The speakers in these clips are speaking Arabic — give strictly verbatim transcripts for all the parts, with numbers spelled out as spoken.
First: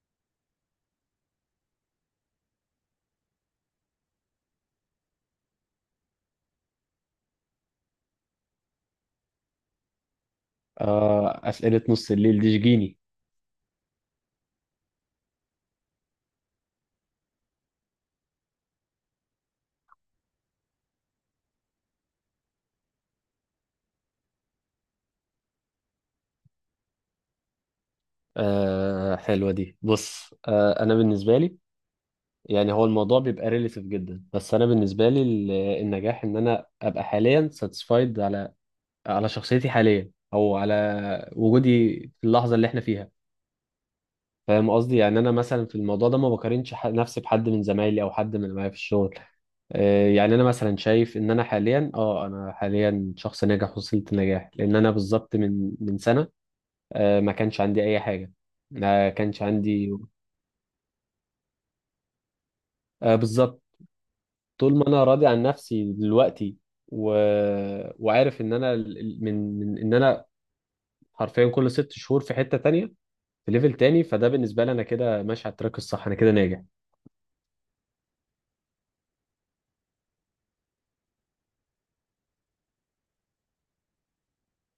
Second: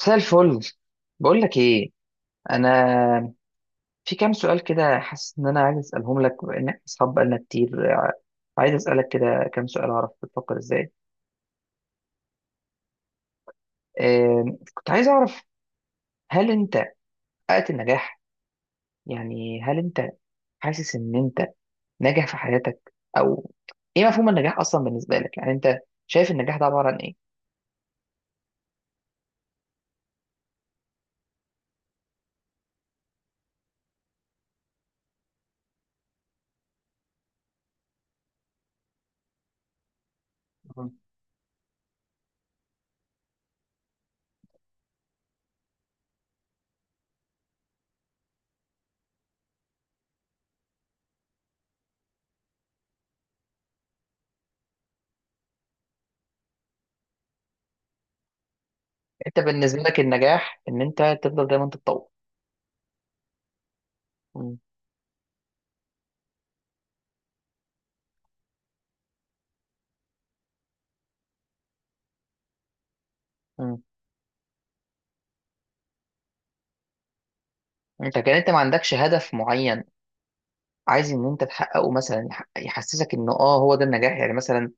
مساء الفل. بقول لك ايه، انا في كام سؤال كده حاسس ان انا عايز اسالهم لك بما ان احنا اصحاب بقالنا كتير. عايز اسالك كده كام سؤال اعرف بتفكر ازاي. آه، أسئلة نص الليل دي شجيني. آم، كنت عايز اعرف، هل انت حققت النجاح؟ يعني هل انت حاسس ان انت ناجح في حياتك؟ او ايه مفهوم النجاح اصلا بالنسبه لك؟ يعني انت شايف النجاح ده عباره عن ايه؟ آه حلوة دي. بص، آه أنا بالنسبة لي يعني هو الموضوع بيبقى ريليتيف جدا، بس أنا بالنسبة لي ال- النجاح إن أنا أبقى حاليا ساتسفايد على على شخصيتي حاليا أو مم. على وجودي في اللحظة اللي إحنا فيها. فاهم قصدي؟ يعني أنا مثلا في الموضوع ده ما بقارنش ح- نفسي بحد من زمايلي أو حد من اللي معايا في الشغل. آه، يعني انا مثلا شايف ان انا حاليا، اه انا حاليا شخص ناجح، وصلت نجاح لان انا بالظبط من من سنه آه، ما كانش عندي اي حاجه، ما انت كانش بالنسبه عندي. لك النجاح ان انت تفضل دايما تتطور. آه، بالظبط. م- طول ما انا راضي عن نفسي دلوقتي و... وعارف ان انا ال- ال- من... من ان انا حرفيا كل ست شهور في حته تانية، في ليفل م. تاني، فده بالنسبه لي انا كده ماشي على التراك الصح، انا كده ناجح. انت كان انت ما عندكش هدف معين عايز ان انت تحققه مثلا، يح- يحسسك انه اه هو ده النجاح يعني. مثلا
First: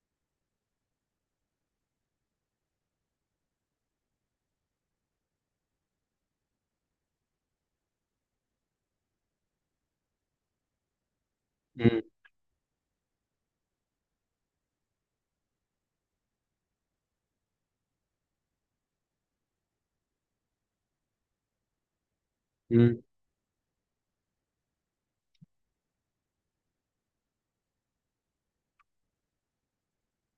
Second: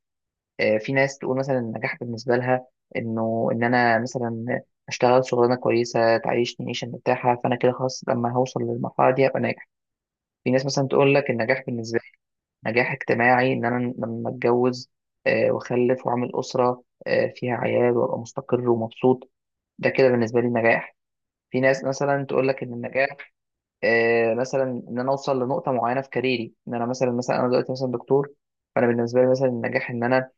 آه، في ناس تقول مثلا النجاح بالنسبه لها انه ان انا مثلا اشتغل شغلانه كويسه تعيشني عيشه مرتاحه، فانا كده خلاص لما هوصل للمرحله دي هبقى ناجح. في ناس مثلا تقول لك النجاح بالنسبه مم. لي نجاح اجتماعي، ان انا لما اتجوز آه، واخلف واعمل اسره آه، فيها عيال وابقى مستقر ومبسوط، ده كده بالنسبه لي نجاح. في ناس مثلا تقول لك ان مم. النجاح آه، مثلا ان انا اوصل لنقطه معينه في كاريري، ان انا مثلا مثلا انا دلوقتي مثلا دكتور، فانا بالنسبه لي مثلا النجاح ان انا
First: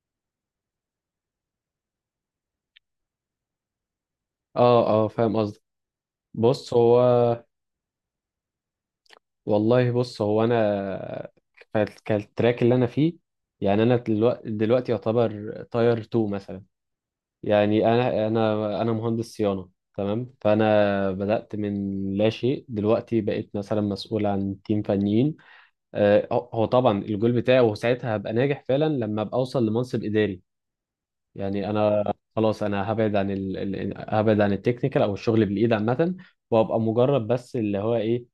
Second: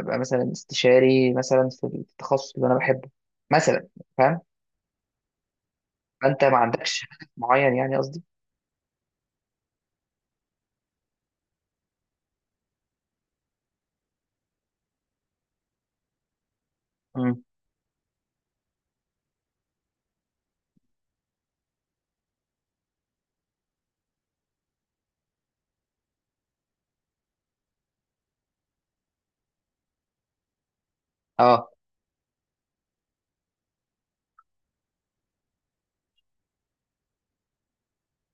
ابقى مثلا استشاري مثلا في التخصص اللي انا بحبه مثلا. فاهم؟ اه اه، فاهم قصدك. فانت ما بص، هو عندكش هدف معين يعني، قصدي. والله بص، هو انا كالتراك اللي انا فيه، يعني انا دلوقتي, دلوقتي يعتبر تاير اتنين مثلا. مم. يعني انا انا انا مهندس صيانه، تمام، فانا بدات من لا شيء، دلوقتي بقيت مثلا مسؤول عن تيم فنيين. آه، هو هو طبعا الجول بتاعي، وساعتها هبقى ناجح فعلا لما ابقى اوصل لمنصب اداري. اه، يعني انا خلاص انا هبعد عن ال... ال- هبعد عن التكنيكال او الشغل بالايد عامه، وابقى مجرد بس اللي هو ايه،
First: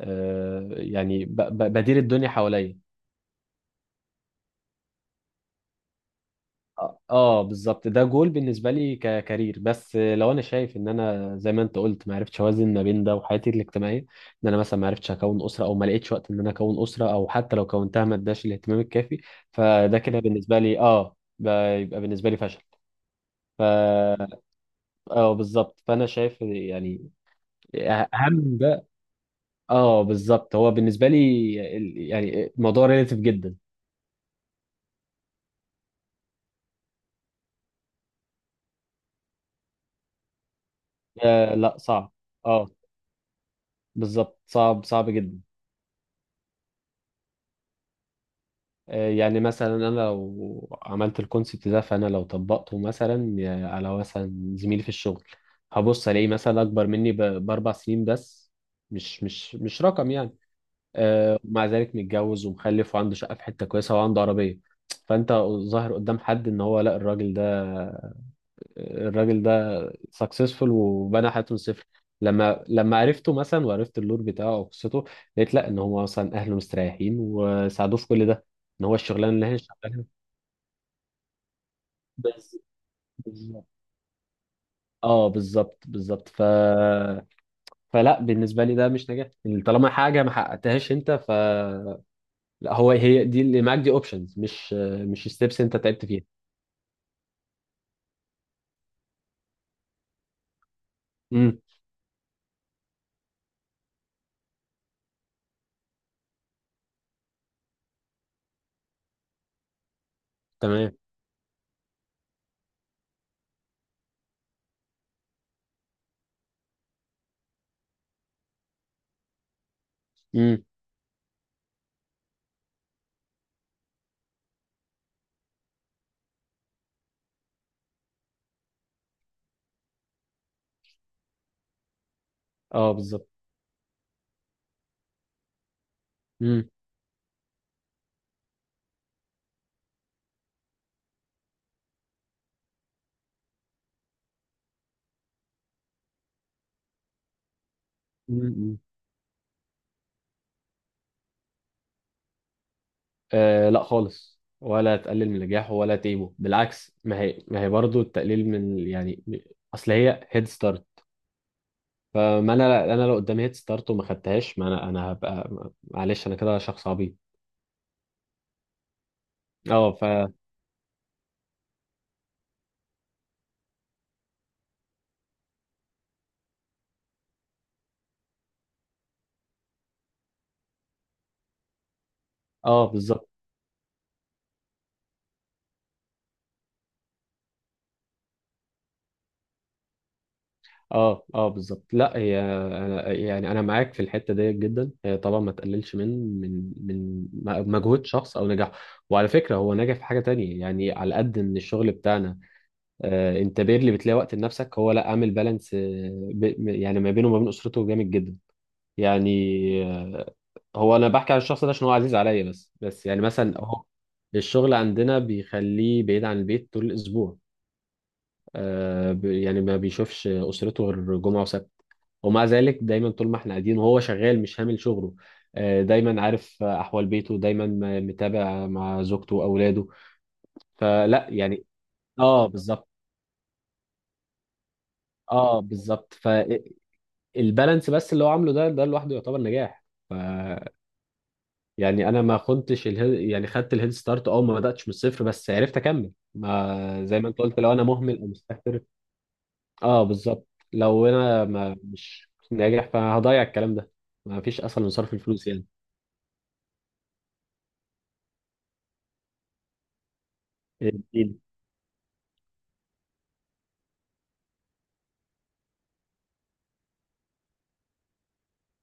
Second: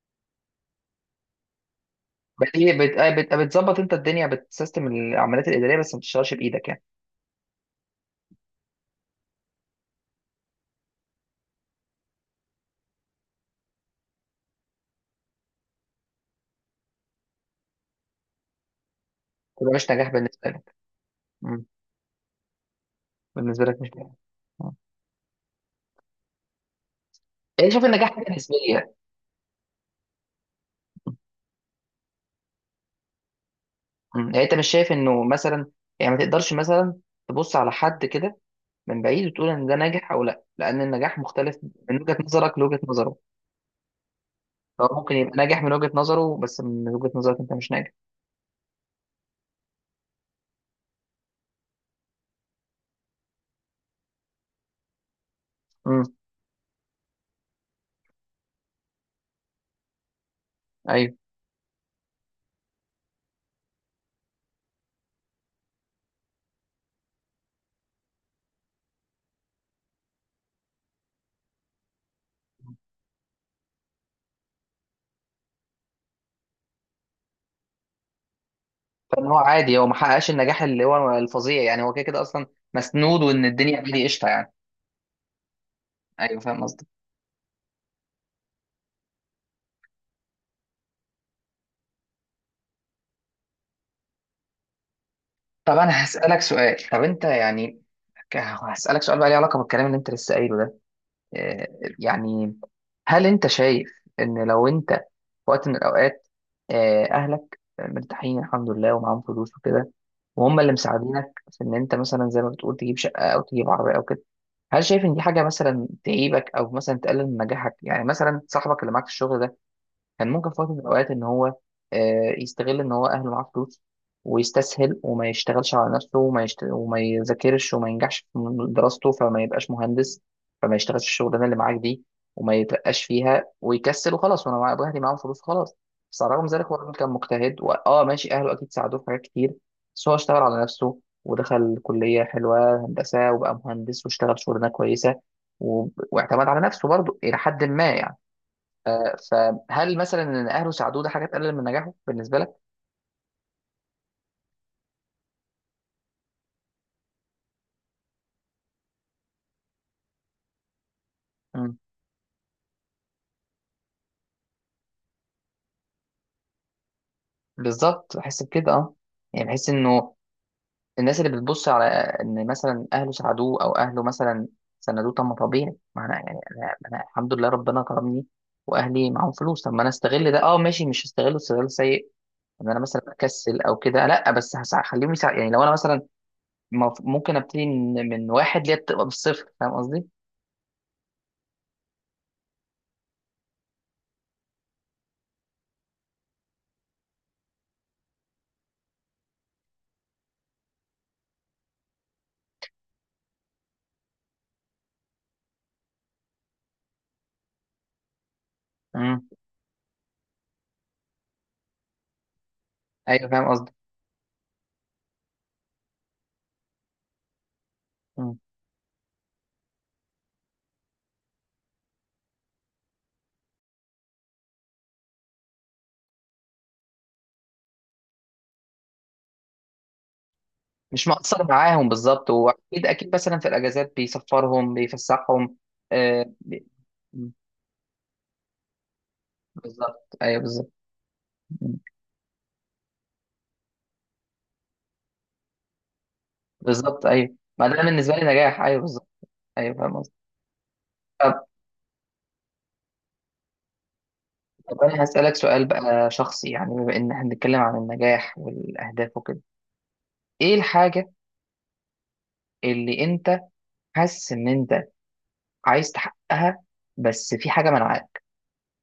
آه، يعني ب... ب- بدير الدنيا بت- حواليا. بت- آه، بت- بتظبط انت الدنيا بتسيستم العمليات الاداريه، بس ما بتشتغلش بايدك يعني. اه آه، بالظبط، ده جول بالنسبه لي ككارير، بس لو انا شايف ان انا زي ما انت قلت ما عرفتش اوازن ما بين ده وحياتي الاجتماعيه، ان انا مثلا ما عرفتش اكون اسره او ما لقيتش وقت ان انا اكون اسره، او حتى لو كونتها ما اداش الاهتمام الكافي، يبقى مش فده نجاح كده بالنسبه بالنسبه لك. لي اه ب- مم. يبقى بالنسبه لي فشل. ف بالنسبه لك مش نجاح. آه. اه بالظبط، فانا شايف يعني يعني شايف النجاح حاجه اهم بقى، نسبيه. اه بالظبط، هو بالنسبه لي ال- يعني الموضوع ريليتيف جدا. مم. يعني انت مش شايف انه مثلا يعني ما تقدرش مثلا تبص على حد كده من بعيد وتقول ان ده ناجح او لا، لان النجاح آه مختلف لا، من صعب. وجهة نظرك اه لوجهة نظره، بالظبط، صعب فهو صعب ممكن يبقى جدا. ناجح من وجهة نظره بس من وجهة نظرك انت مش ناجح. آه، يعني مثلا انا لو عملت الكونسبت ده، فانا لو طبقته مثلا آه، على مثلا زميلي في الشغل، امم. هبص الاقيه مثلا اكبر مني ب- باربع سنين بس، مش مش مش رقم يعني. ايوه، آه، مع ذلك متجوز ومخلف وعنده شقه في حته كويسه وعنده عربيه، فانت ظاهر قدام حد ان هو لا، الراجل ده الراجل ده سكسسفول وبنى حياته من الصفر. لما لما عرفته مثلا وعرفت اللور بتاعه او قصته، لقيت لا، ان هو مثلا اهله مستريحين وساعدوه في كل ده، ان هو فان الشغلانه هو اللي هي عادي، هو ما شغالها. حققش النجاح اللي هو الفظيع يعني، هو كده كده اصلا بز... مسنود، وان بالظبط، الدنيا عادي قشطه يعني. اه بالظبط بالظبط ايوه ف. فاهم قصدك. فلا بالنسبه لي ده مش نجاح، يعني طالما حاجه ما حققتهاش انت ف، لا، هو هي دي اللي معاك دي اوبشنز، مش مش ستيبس طب انت انا تعبت فيها. هسألك سؤال، طب انت يعني، ك- هسألك سؤال بقى ليه علاقة بالكلام اللي انت لسه قايله ده. امم. آه، يعني هل انت شايف ان لو انت في وقت من الاوقات آه، اهلك مرتاحين الحمد لله ومعاهم فلوس وكده، وهم اللي تمام. مساعدينك في ان انت مثلا زي ما بتقول تجيب شقه او تجيب عربيه او كده، هل شايف ان دي حاجه مثلا تعيبك او مثلا تقلل من نجاحك؟ يعني مثلا صاحبك اللي معاك في الشغل ده كان ممكن في امم. وقت من الأوقات إن هو آه، يستغل إن هو أهله معاه فلوس، ويستسهل وما يشتغلش على نفسه وما يشت... وما يذاكرش وما ينجحش في دراسته، فما يبقاش مهندس، فما يشتغلش في الشغلانة اللي معاك دي، وما اه يترقاش بالظبط. فيها ويكسل وخلاص وأنا مع أهلي معاهم فلوس خلاص. بس على الرغم من ذلك امم. هو الراجل كان مجتهد وآه ماشي، أهله أكيد ساعدوه في حاجات كتير بس هو اشتغل على نفسه، ودخل كلية حلوة هندسة وبقى مهندس واشتغل شغلانة كويسة، و... واعتمد على نفسه برضه إلى حد ما يعني. امم. امم. آه، فهل مثلا ان اهله ساعدوه ده حاجه تقلل من نجاحه بالنسبه لك؟ آه لا خالص، ولا تقلل من نجاحه ولا تيبه، بالعكس، ما هي ما هي برضه التقليل من يعني، اصل هي هيد ستارت. مم. فما انا انا لو قدامي هيد ستارت وما خدتهاش، ما انا انا هبقى، معلش انا كده شخص عبيط. بالظبط، بحس بكده اه، يعني بحس اه ف، انه الناس اللي بتبص على ان مثلا اهله ساعدوه او اهله مثلا سندوه. طب ما طبيعي ما انا يعني انا أنا الحمد لله ربنا كرمني واهلي معاهم فلوس، طب ما انا استغل ده، اه ماشي، مش هستغله استغلال سيء ان انا اه مثلا بالظبط، اكسل او كده لا، بس هسع- هخليهم يساعد يعني. لو انا مثلا مف- ممكن ابتدي من من واحد ليه بتبقى بالصفر، فاهم قصدي؟ اه اه بالظبط. لا هي أنا يعني انا معاك في الحته ديت جدا، هي طبعا ما تقللش من من من مجهود شخص او نجاحه. وعلى فكره هو نجح في حاجه تانية، يعني على قد ان الشغل بتاعنا آه، انت بيرلي بتلاقي وقت لنفسك، هو لا عامل بالانس، آه، ب- يعني ما بينه وما بين اسرته جامد جدا. مم. يعني آه، هو انا بحكي على الشخص ده عشان هو عزيز عليا، بس بس يعني ايوه فاهم مثلا قصدي. هو الشغل عندنا بيخليه بعيد عن البيت طول الاسبوع، آه، ب- يعني ما بيشوفش اسرته غير جمعه وسبت، ومع ذلك دايما طول ما احنا قاعدين وهو شغال مش هامل شغله، آه، دايما عارف احوال بيته، دايما م- متابع مع زوجته واولاده. مش فلا مقصر يعني معاهم بالظبط، اه واكيد بالظبط، اكيد مثلا في الاجازات بيسفرهم بيفسحهم. اه بالظبط. آه بي- البالانس بس اللي هو عامله ده، ده لوحده يعتبر نجاح. بالظبط، ف ايوه بالظبط. يعني انا ما كنتش الهيد، يعني خدت الهيد ستارت، اه ما بداتش من الصفر، بس عرفت اكمل، بالظبط، ما زي ما ايوه، انت قلت، ما لو ده انا بالنسبه مهمل لي او نجاح، ايوه مستهتر، بالظبط. ايوه فاهم اه قصدي. بالظبط، لو انا طب ما مش ناجح فهضيع الكلام ده. ما فيش طب اسهل من انا صرف هسالك الفلوس سؤال يعني. بقى شخصي، يعني بما ان احنا بنتكلم عن النجاح والاهداف وكده، ايه الحاجه الدين. اللي انت حاسس ان انت عايز تحققها بس في حاجه منعاك؟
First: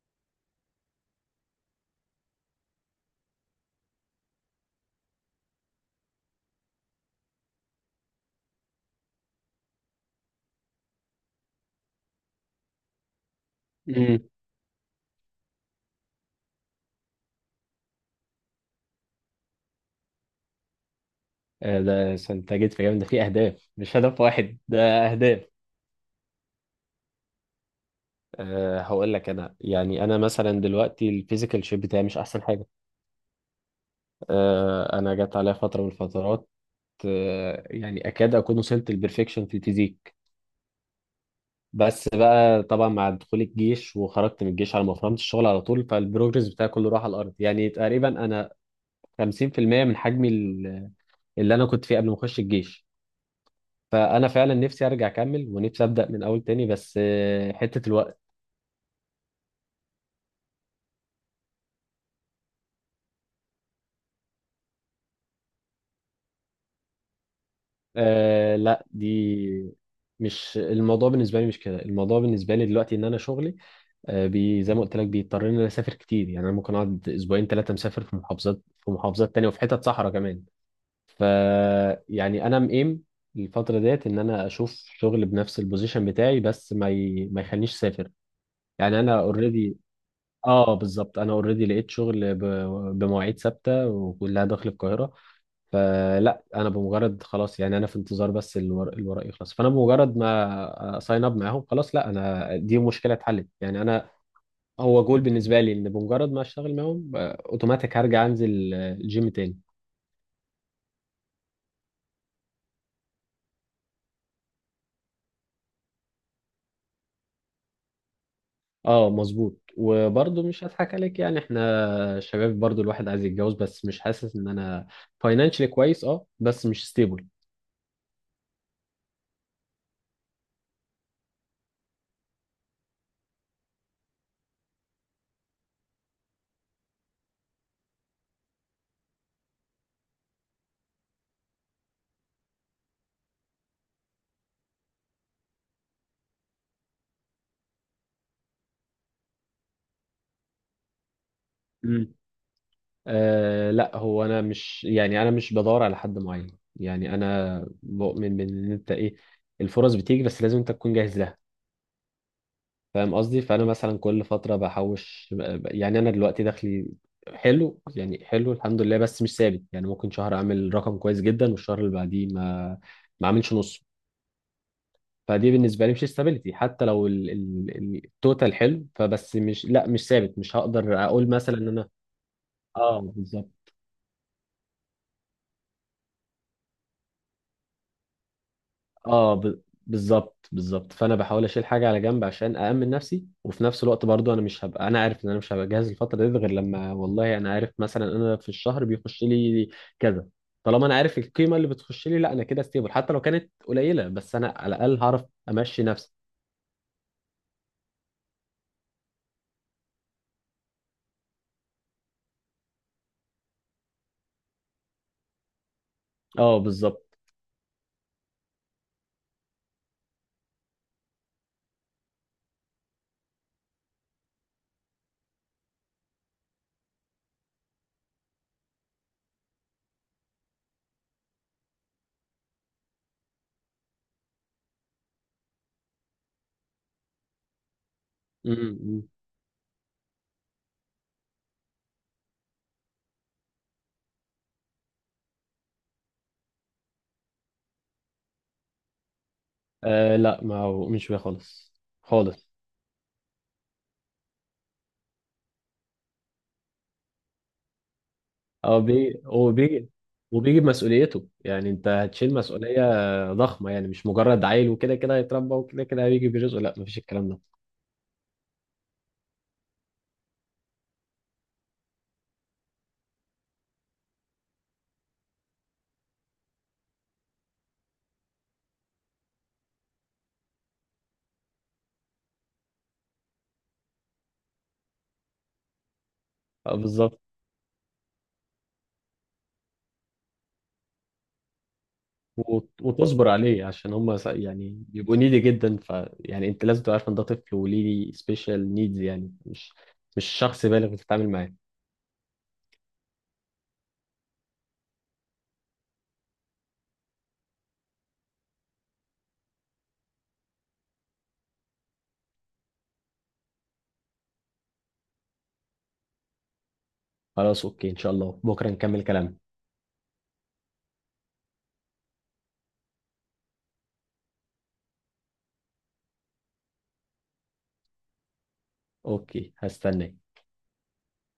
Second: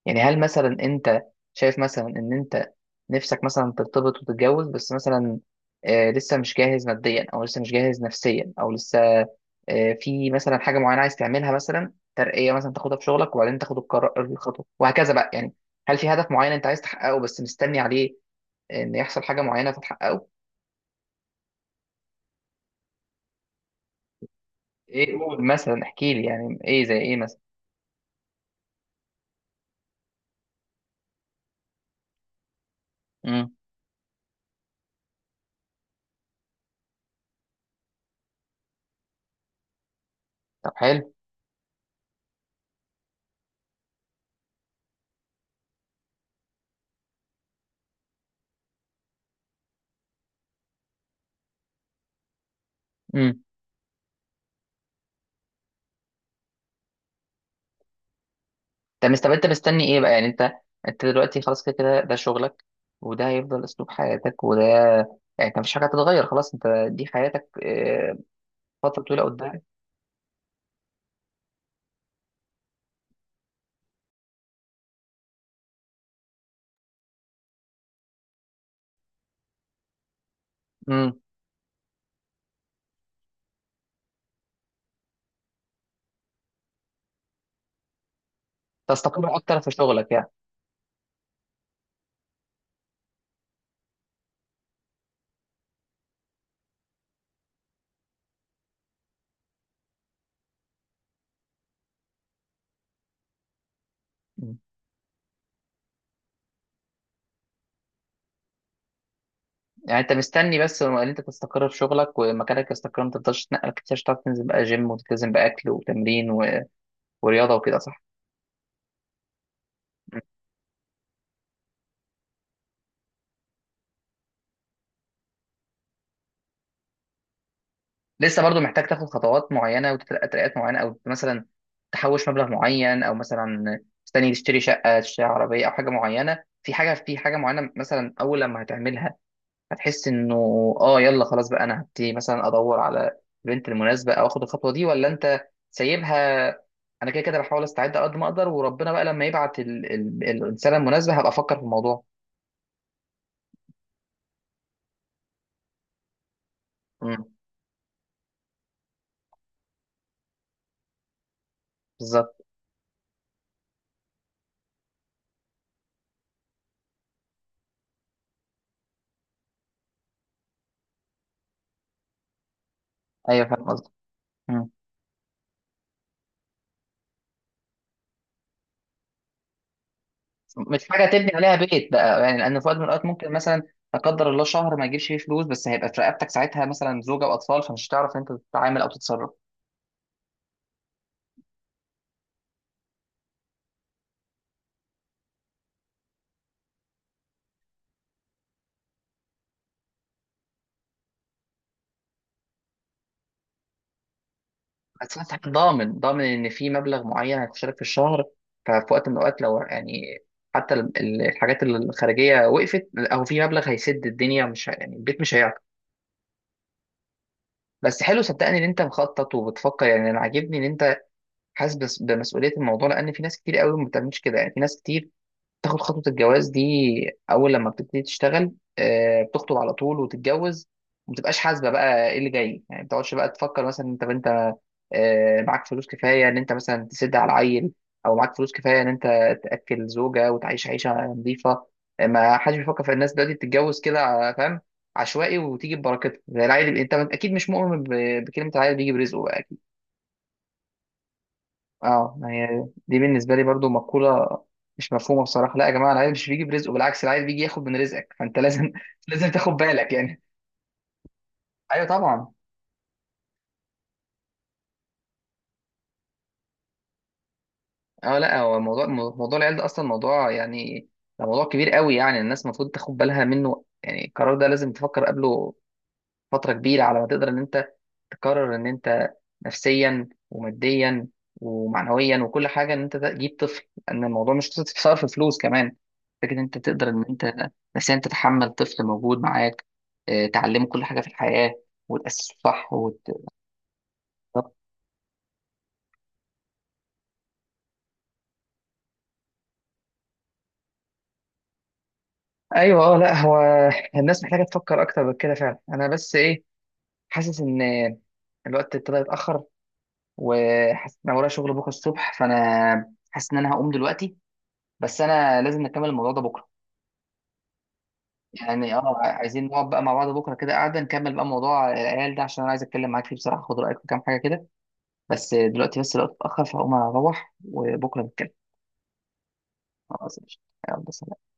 يعني هل مثلا انت شايف مثلا ان انت نفسك مثلا ترتبط وتتجوز، بس مثلا آه، لسه مش جاهز ماديا، او لسه مش جاهز نفسيا، او لسه آه، في مثلا حاجه معينه عايز تعملها مثلا، ترقيه مثلا تاخدها في شغلك وبعدين تاخد القرار امم. الخطوه وهكذا بقى يعني؟ هل في هدف معين انت عايز تحققه بس مستني عليه ان يحصل حاجه معينه فتحققه؟ آه، ده س- انت جيت في جامد، ده في اهداف مش هدف واحد ده، ايه، قول اهداف. مثلا، احكي لي يعني، ايه زي ايه مثلا؟ أه هقول لك، انا يعني انا مثلا دلوقتي الفيزيكال شيب بتاعي مش احسن حاجه. امم. أه انا جت عليا فتره من الفترات آه، يعني اكاد اكون وصلت للبرفكشن في الفيزيك، طب حلو. بس بقى طبعا مع دخول الجيش، وخرجت من الجيش على ما فهمت الشغل على طول، فالبروجرس بتاعي كله راح على الارض، يعني تقريبا انا خمسين في المية من حجمي ال- اللي انا كنت فيه قبل ما اخش الجيش. امم. فانا فعلا نفسي ارجع اكمل، ونفسي ابدا من اول تاني، بس آه، حته الوقت. طب مست- طب انت مستني ايه بقى؟ يعني انت انت دلوقتي خلاص كده كده ده شغلك، وده هيفضل اسلوب حياتك، وده يعني انت مفيش حاجه هتتغير خلاص، انت دي حياتك آه، آه لا فتره طويله قدام؟ دي، مش الموضوع بالنسبه لي مش كده، الموضوع بالنسبه لي دلوقتي ان انا شغلي آه، بي زي ما قلت لك بيضطرني اني اسافر كتير، يعني انا ممكن اقعد اسبوعين ثلاثه مسافر في محافظات، في محافظات تانية، وفي حتت صحراء كمان. امم. ف يعني انا مقيم الفتره ديت ان انا اشوف شغل بنفس البوزيشن بتاعي بس ما ي... ما يخلينيش اسافر، يعني انا تستقر اكتر في اوريدي. شغلك يعني. اه بالظبط، انا اوريدي لقيت شغل ب... بمواعيد ثابته وكلها داخل القاهره. فلا انا بمجرد خلاص، يعني انا في انتظار بس الورق، الورق يخلص، فانا بمجرد ما ساين اب معاهم خلاص، لا انا دي مشكله اتحلت يعني انا، مم. هو جول بالنسبه لي ان بمجرد ما اشتغل معاهم آه، اوتوماتيك هرجع انزل آه، الجيم تاني. يعني انت مستني بس ان انت تستقر في شغلك ومكانك يستقر، ما تفضلش تتنقل كتير، عشان تعرف تنزل بقى جيم وتلتزم باكل وتمرين و- ورياضه وكده، صح؟ اه مظبوط، وبرضه مش هضحك عليك، يعني احنا شباب برضه، الواحد عايز يتجوز، بس مش حاسس ان انا فاينانشلي كويس، اه بس مش ستيبل. لسه برضو محتاج تاخد خطوات معينه وترقيات معينه، او مثلا تحوش مبلغ معين، او مثلا مستني تشتري شقه تشتري عربيه، او حاجه معينه في حاجه في حاجه معينه مثلا اول لما هتعملها هتحس انه اه يلا خلاص بقى، انا هبتدي مثلا ادور على البنت المناسبه او اخد الخطوه دي، ولا انت سايبها انا كده كده بحاول استعد على قد ما اقدر، وربنا بقى لما يبعت ال- ال- الانسانه المناسبه هبقى افكر في الموضوع؟ مم. آه لا، هو انا مش، يعني انا مش بدور على حد معين، يعني امم. انا بؤمن بان انت ايه، الفرص بتيجي بس لازم انت تكون جاهز لها. بالظبط، فاهم قصدي؟ فانا مثلا كل فتره بحوش، يعني انا دلوقتي دخلي حلو، يعني حلو الحمد لله، بس مش ثابت، يعني ممكن شهر اعمل رقم كويس جدا، والشهر اللي بعديه ما ما ايوه اعملش فاهم نص. قصدك. فدي بالنسبه لي مش استابيليتي، حتى لو ال- ال- ال- التوتال حلو، فبس مش، لا مش ثابت، مش مش هقدر حاجه اقول تبني عليها مثلا ان انا بيت بقى يعني، لان في وقت من اه الاوقات ممكن مثلا، بالظبط، لا قدر الله، شهر ما يجيبش فيه فلوس، بس هيبقى في رقبتك ساعتها مثلا زوجه واطفال، فمش هتعرف انت تتعامل او تتصرف. اه ب... بالظبط بالظبط فانا بحاول اشيل حاجه على جنب عشان اامن نفسي، وفي نفس الوقت برضو انا مش هبقى، انا عارف ان انا مش هبقى جاهز الفتره دي غير لما، والله انا عارف مثلا انا في الشهر بيخش لي كذا، طالما انا عارف القيمه اللي بتخش لي، لا انا كده ستيبل، حتى لو كانت قليله بس انا على الاقل بس هعرف انت امشي ضامن نفسي. ضامن ان في مبلغ معين هيخش لك في الشهر، ففي وقت من الاوقات لو يعني حتى ال- ال- الحاجات الخارجيه وقفت، او في مبلغ هيسد الدنيا مش ه- يعني البيت مش هيعطل. اه بالظبط. بس حلو، صدقني ان انت مخطط وبتفكر، يعني انا عاجبني ان انت حاسس بس- بمسؤوليه الموضوع، لان في ناس كتير قوي ما بتعملش كده، يعني في ناس كتير تاخد خطوة الجواز دي أول لما بتبتدي تشتغل، آه، بتخطب على طول وتتجوز، ومتبقاش حاسبة بقى إيه اللي جاي، يعني ما بتقعدش بقى تفكر، مثلا أنت أنت آه، معاك فلوس كفاية إن أنت مثلا تسد على عيل، أو معاك م- فلوس م- كفاية إن أنت م. تأكل زوجة وتعيش عيشة نظيفة. آه، ما حدش بيفكر، في الناس دلوقتي بتتجوز كده ع- فاهم، عشوائي وتيجي ببركتها زي العيل. أنت أكيد مش مؤمن ب- بكلمة العيل بيجي برزقه؟ آه لا ما هو مش بيه خالص، اه، ما خالص. هي دي بالنسبه لي برضو مقوله مش مفهومه بصراحه. لا يا جماعه، العيل مش بيجي برزقه، بالعكس العيل بيجي ياخد من رزقك، فانت لازم اه بيجي، لازم تاخد وبيجي بالك يعني. وبيجي بمسؤوليته، يعني ايوه انت طبعا. هتشيل مسؤولية ضخمة، يعني مش مجرد عيل وكده كده هيتربى وكده كده هيجي برزقه، لا، مفيش الكلام ده. اه لا، هو موضوع موضوع العيال ده اصلا موضوع يعني، ده موضوع كبير قوي، يعني الناس المفروض تاخد بالها منه، يعني القرار ده لازم تفكر قبله فترة كبيرة على ما تقدر إن أنت تقرر إن أنت نفسيا وماديا ومعنويا وكل حاجة إن أنت تجيب طفل، لأن الموضوع مش قصة في فلوس كمان، فكرة إن أنت اه تقدر إن بالظبط. أنت نفسيا تتحمل طفل موجود معاك، آه، تعلمه كل حاجة في الحياة وتأسسه صح وت- وت... وتصبر عليه، عشان هم س- طب- يعني بيبقوا نيدي جدا، ف يعني انت لازم تبقى عارف ان ده طفل وليه سبيشال نيدز، يعني مش مش شخص بالغ بتتعامل معاه. أيوه. أه لا، هو الناس محتاجة تفكر أكتر من كده فعلا. أنا بس إيه، حاسس إن الوقت ابتدى يتأخر، وحاسس إن أنا ورايا شغل بكرة الصبح، فأنا حاسس إن أنا هقوم دلوقتي، بس انا لازم نكمل الموضوع ده بكره. خلاص اوكي، ان شاء الله بكرة يعني اه نكمل كلامنا. عايزين نقعد بقى مع بعض بكره كده، قاعده نكمل بقى موضوع العيال ده، عشان انا عايز اتكلم معاك فيه بصراحه، خد رايك في كام حاجه كده، بس دلوقتي بس الوقت اتاخر، فهقوم اروح وبكره نتكلم. اوكي هستناك. خلاص قشطة. يلا سلام.